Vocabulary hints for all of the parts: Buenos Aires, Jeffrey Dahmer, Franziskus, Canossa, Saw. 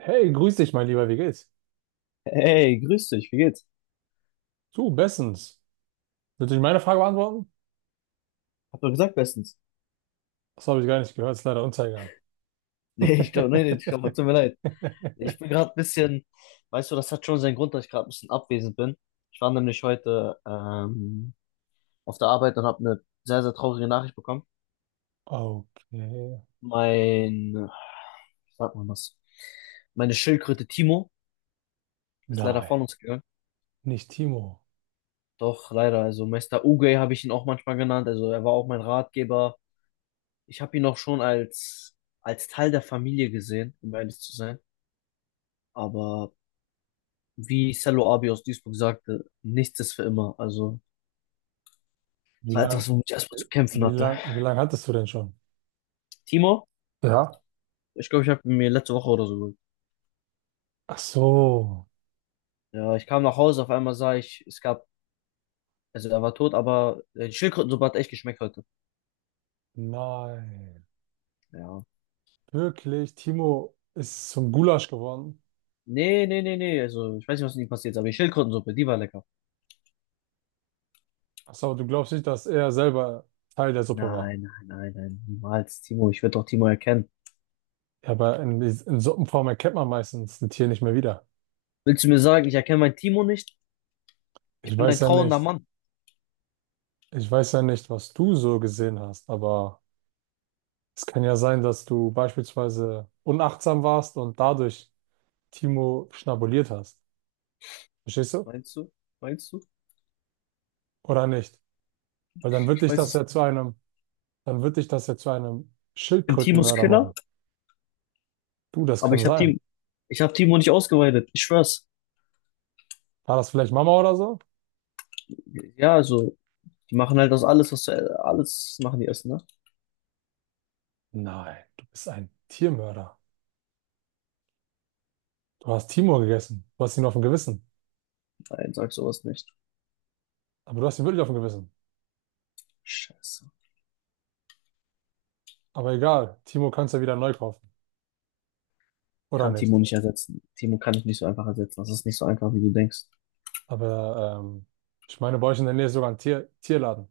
Hey, grüß dich, mein Lieber, wie geht's? Hey, grüß dich, wie geht's? Du, bestens. Willst du nicht meine Frage beantworten? Hab doch gesagt bestens. Das habe ich gar nicht gehört, ist leider untergegangen. Nee, ich glaube, nee, ich glaube, tut mir leid. Ich bin gerade ein bisschen, weißt du, das hat schon seinen Grund, dass ich gerade ein bisschen abwesend bin. Ich war nämlich heute auf der Arbeit und habe eine sehr, sehr traurige Nachricht bekommen. Okay. Mein, wie sagt man das? Meine Schildkröte Timo ist leider Nein, von uns gegangen. nicht Timo. Doch, leider. Also Meister Uge habe ich ihn auch manchmal genannt. Also er war auch mein Ratgeber. Ich habe ihn auch schon als Teil der Familie gesehen, um ehrlich zu sein. Aber wie Cello Abi aus Duisburg sagte, nichts ist für immer. Also, es Wie war lang, etwas, womit ich erstmal zu kämpfen wie hatte. lang, wie lang hattest du denn schon? Timo, Ja. ich glaube, ich habe mir letzte Woche oder so geholt. Ach so. Ja, ich kam nach Hause, auf einmal sah ich, es gab, also er war tot, aber die Schildkrötensuppe hat echt geschmeckt heute. Nein. Ja. Wirklich, Timo ist zum Gulasch geworden. Nee, nee, also ich weiß nicht, was mit ihm passiert ist, aber die Schildkrötensuppe, die war lecker. Ach so, du glaubst nicht, dass er selber Teil der Suppe war. Nein, nein, niemals, Timo, ich werde doch Timo erkennen. Ja, aber in Suppenform erkennt man meistens ein Tier nicht mehr wieder. Willst du mir sagen, ich erkenne meinen Timo nicht? Ich Ich bin ein weiß ja trauernder nicht. Mann. Ich weiß ja nicht, was du so gesehen hast, aber es kann ja sein, dass du beispielsweise unachtsam warst und dadurch Timo schnabuliert hast. Verstehst du? Meinst du? Meinst du? Oder nicht? Weil dann wird Ich dich weiß das es. Ich ja zu einem, dann wird dich das ja zu einem bin Timos Schildkrötenmörder Killer? machen. Du, das Aber kann sein. Ich habe Timo nicht ausgeweidet. Ich schwör's. War das vielleicht Mama oder so? Ja, also, die machen halt aus alles, was du, alles machen die Essen, ne? Nein, du bist ein Tiermörder. Du hast Timo gegessen. Du hast ihn auf dem Gewissen. Nein, sag sowas nicht. Aber du hast ihn wirklich auf dem Gewissen. Scheiße. Aber egal, Timo kannst du ja wieder neu kaufen. Oder Kann Timo nicht? nicht ersetzen. Timo kann ich nicht so einfach ersetzen. Das ist nicht so einfach, wie du denkst. Aber ich meine, bei euch in der Nähe ist sogar ein Tier Tierladen.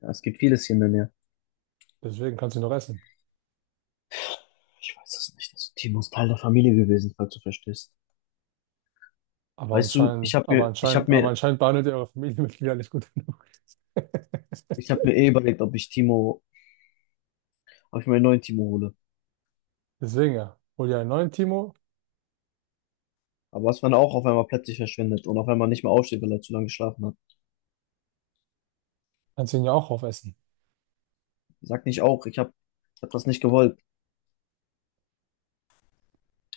Ja, es gibt vieles hier in der Nähe. Deswegen kann sie noch essen. Ich weiß es nicht. Also, Timo ist Teil der Familie gewesen, falls du verstehst. Aber Weißt du, anscheinend, aber anscheinend, aber anscheinend behandelt ihr eure Familienmitglieder nicht gut genug. ich habe mir eh überlegt, ob ich mir einen neuen Timo hole. Deswegen ja, hol dir einen neuen Timo, Aber was, wenn er auch auf einmal plötzlich verschwindet und auf einmal nicht mehr aufsteht, weil er zu lange geschlafen hat? kannst ihn ja auch aufessen. Sag nicht auch, ich habe, Ich hab das nicht gewollt.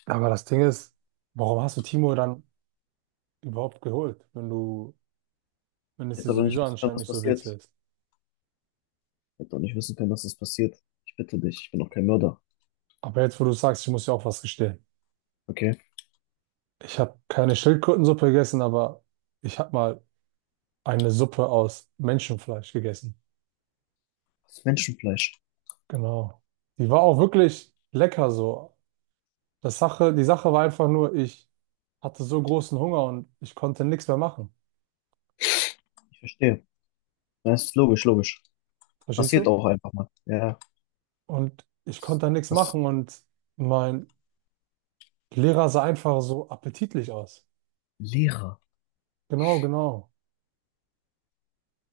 Aber das Ding ist, warum hast du Timo dann überhaupt geholt, wenn du, wenn Ich es dir hätte doch nicht sowieso wissen können, anscheinend was nicht so passiert. witzig Ich ist? hätte doch nicht wissen können, dass das passiert. Ich bitte dich, ich bin doch kein Mörder. Aber jetzt, wo du sagst, ich muss dir auch was gestehen. Okay? Ich habe keine Schildkrötensuppe gegessen, aber ich habe mal eine Suppe aus Menschenfleisch gegessen. Das ist Menschenfleisch. Genau. Die war auch wirklich lecker so. Die Sache war einfach nur, ich hatte so großen Hunger und ich konnte nichts mehr machen. Ich verstehe. Das ist logisch, logisch. Verstehst Passiert du? auch einfach mal. Ja. Und ich konnte nichts Was? machen und mein Lehrer sah einfach so appetitlich aus. Lehrer. Genau, genau.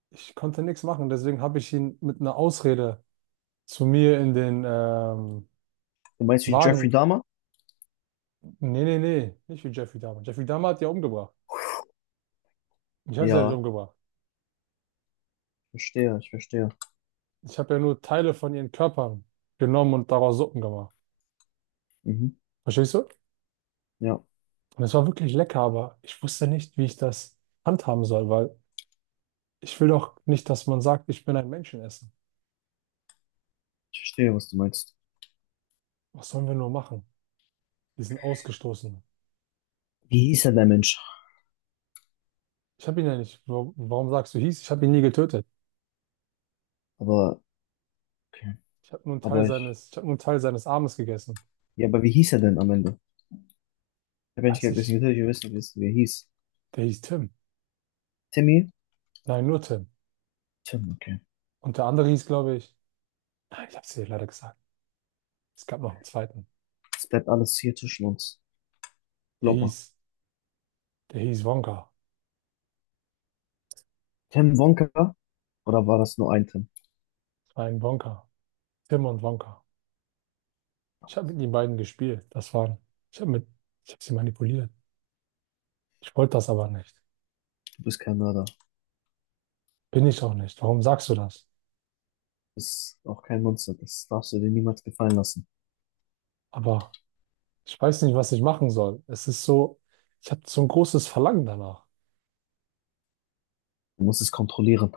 Ich konnte nichts machen. Deswegen habe ich ihn mit einer Ausrede zu mir in den Du meinst wie Jeffrey Wagen. Dahmer? Nee, nee, nee. Nicht wie Jeffrey Dahmer. Jeffrey Dahmer hat die ja umgebracht. Ich habe sie ja nicht Ja. umgebracht. Ich verstehe, ich verstehe. Ich habe ja nur Teile von ihren Körpern genommen und daraus Suppen gemacht. Mhm. Verstehst du? Ja. Und es war wirklich lecker, aber ich wusste nicht, wie ich das handhaben soll, weil ich will doch nicht, dass man sagt, ich bin ein Menschenesser. Ich verstehe, was du meinst. Was sollen wir nur machen? Diesen Ausgestoßenen. Wie hieß er, der Mensch? Ich habe ihn ja nicht. Warum sagst du hieß? Ich habe ihn nie getötet. Aber, okay. Ich habe nur einen Teil Aber ich, seines, ich habe nur einen Teil seines Armes gegessen. ja, aber wie hieß er denn am Ende? Ich habe ja nicht Weiß gegessen, ich. natürlich, wir wissen, wie er hieß. Der hieß Tim. Timmy? Nein, nur Tim. Tim, okay. Und der andere hieß, glaube ich. Nein, ich habe es dir leider gesagt. Es gab noch einen zweiten. Es bleibt alles hier zwischen uns. Der Glaub mal. hieß, der hieß Wonka. Tim Wonka? Oder war das nur ein Tim? Es war ein Wonka. Tim und Wonka. Ich habe mit den beiden gespielt. Das waren. Ich habe mit, ich habe sie manipuliert. Ich wollte das aber nicht. Du bist kein Mörder. Du Bin ich auch nicht. Warum sagst du das? bist auch kein Monster. Das darfst du dir niemals gefallen lassen. Aber ich weiß nicht, was ich machen soll. Es ist so, ich habe so ein großes Verlangen danach. Du musst es kontrollieren.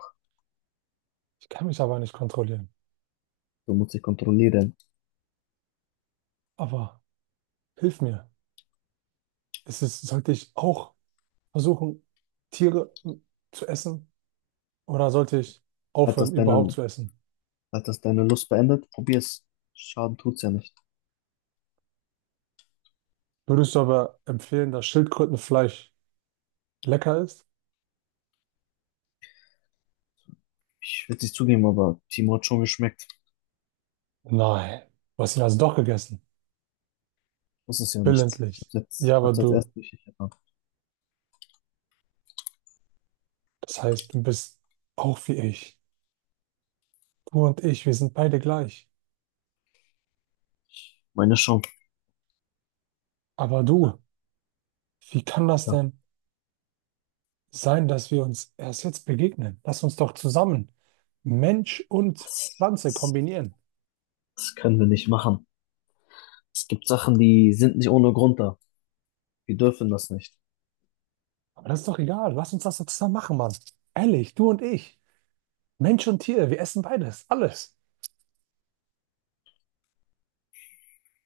Ich kann mich aber nicht kontrollieren. Du musst dich kontrollieren. Aber hilf mir. Ist es, sollte ich auch versuchen, Tiere zu essen? Oder sollte ich Hat aufhören, das überhaupt deine, zu essen? hat das deine Lust beendet? Probier's. Schaden tut's ja nicht. Würdest du aber empfehlen, dass Schildkrötenfleisch lecker ist? Ich will es nicht zugeben, aber Timo hat schon geschmeckt. Nein. Du hast ihn also doch gegessen. Muss es ja nicht. Willentlich. Ja, Ich aber hab's jetzt du, erst richtig erfahren. das heißt, du bist auch wie ich. Du und ich, wir sind beide gleich. Meine schon. Aber du, wie kann das Ja. denn sein, dass wir uns erst jetzt begegnen? Lass uns doch zusammen Mensch und Das, Pflanze das, kombinieren. das können wir nicht machen. Es gibt Sachen, die sind nicht ohne Grund da. Wir dürfen das nicht. Aber das ist doch egal. Lass uns das doch zusammen machen, Mann. Ehrlich, du und ich. Mensch und Tier, wir essen beides, alles.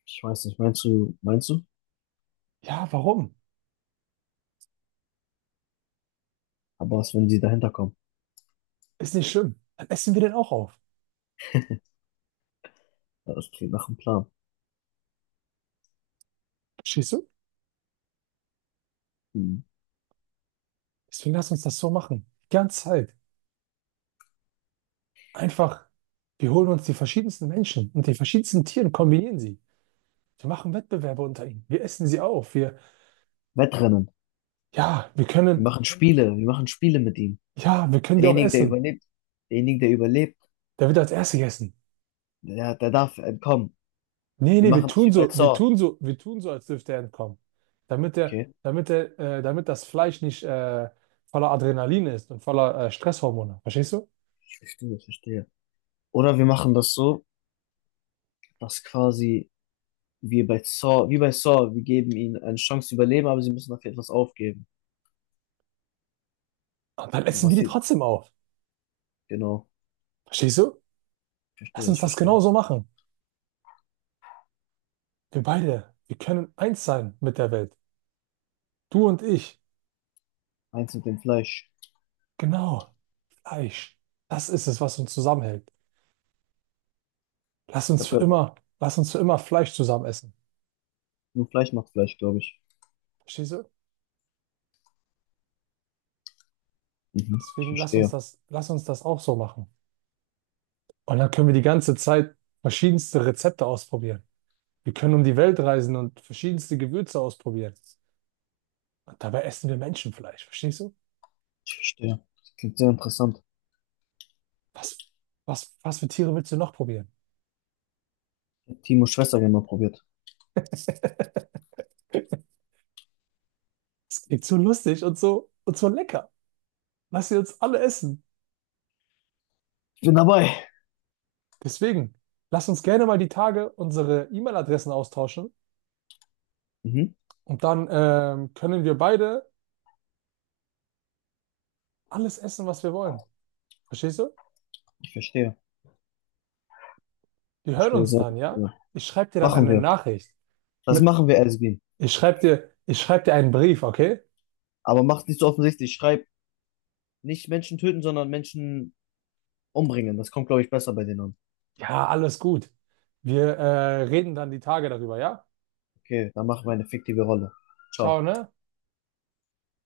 Ich weiß nicht, meinst du? Ja, warum? Aber was, wenn sie dahinter kommen? Ist nicht schlimm. Dann essen wir den auch auf. Ja, das klingt nach einem Plan. Verstehst du? Hm. Deswegen lass uns das so machen. Die ganze Zeit. Einfach, wir holen uns die verschiedensten Menschen und die verschiedensten Tiere und kombinieren sie. Wir machen Wettbewerbe unter ihnen. Wir essen sie auf. Wir, Wettrennen. ja, wir Wir können. machen Spiele. Wir machen Spiele mit ihm. Ja, wir können die auch Derjenige, der essen. überlebt, derjenige, der überlebt, Der wird als Erster gegessen. Der darf entkommen. Nee, Wir nee, wir machen das tun wie bei so, wir Saw. tun so, wir tun so, als dürfte er entkommen. Okay, Damit das Fleisch nicht voller Adrenalin ist und voller Stresshormone. Verstehst du? ich verstehe, ich verstehe. Oder wir machen das so, dass quasi wie bei Saw, wir geben ihnen eine Chance zu überleben, aber sie müssen dafür etwas aufgeben. Und dann Und essen wir was die sie, trotzdem auf. genau, Verstehst du? ich Lass verstehe, uns ich das verstehe. genauso machen. Wir beide, wir können eins sein mit der Welt. Du und ich. Eins mit dem Fleisch. Genau. Fleisch. Das ist es, was uns zusammenhält. Lass Ich uns habe für gehört, immer, lass uns für immer Fleisch zusammen essen. nur Fleisch macht Fleisch, glaube ich. Verstehst du? Mhm, ich Deswegen verstehe, lass uns das auch so machen. Und dann können wir die ganze Zeit verschiedenste Rezepte ausprobieren. Wir können um die Welt reisen und verschiedenste Gewürze ausprobieren. Und dabei essen wir Menschenfleisch, verstehst du? ich verstehe. Das klingt sehr interessant. Was, was für Tiere willst du noch probieren? Ich hab Timos Schwester gerne mal probiert. Es klingt so lustig und so lecker. Lass sie uns alle essen. Ich bin dabei. Deswegen, lass uns gerne mal die Tage unsere E-Mail-Adressen austauschen Mhm. und dann können wir beide alles essen, was wir wollen. Verstehst du? Ich verstehe. Ich Wir hören verstehe uns sehr dann, gut. ja? Ja. Ich schreibe dir dann Machen eine wir. Nachricht Das mit machen wir, Esbin. Ich schreibe dir, ich schreib dir einen Brief, okay? Aber macht nicht so offensichtlich. Schreib nicht Menschen töten, sondern Menschen umbringen. Das kommt, glaube ich, besser bei denen an. Ja, alles gut. Wir reden dann die Tage darüber, ja? Okay, dann machen wir eine fiktive Rolle. Ciao. Ciao, ne?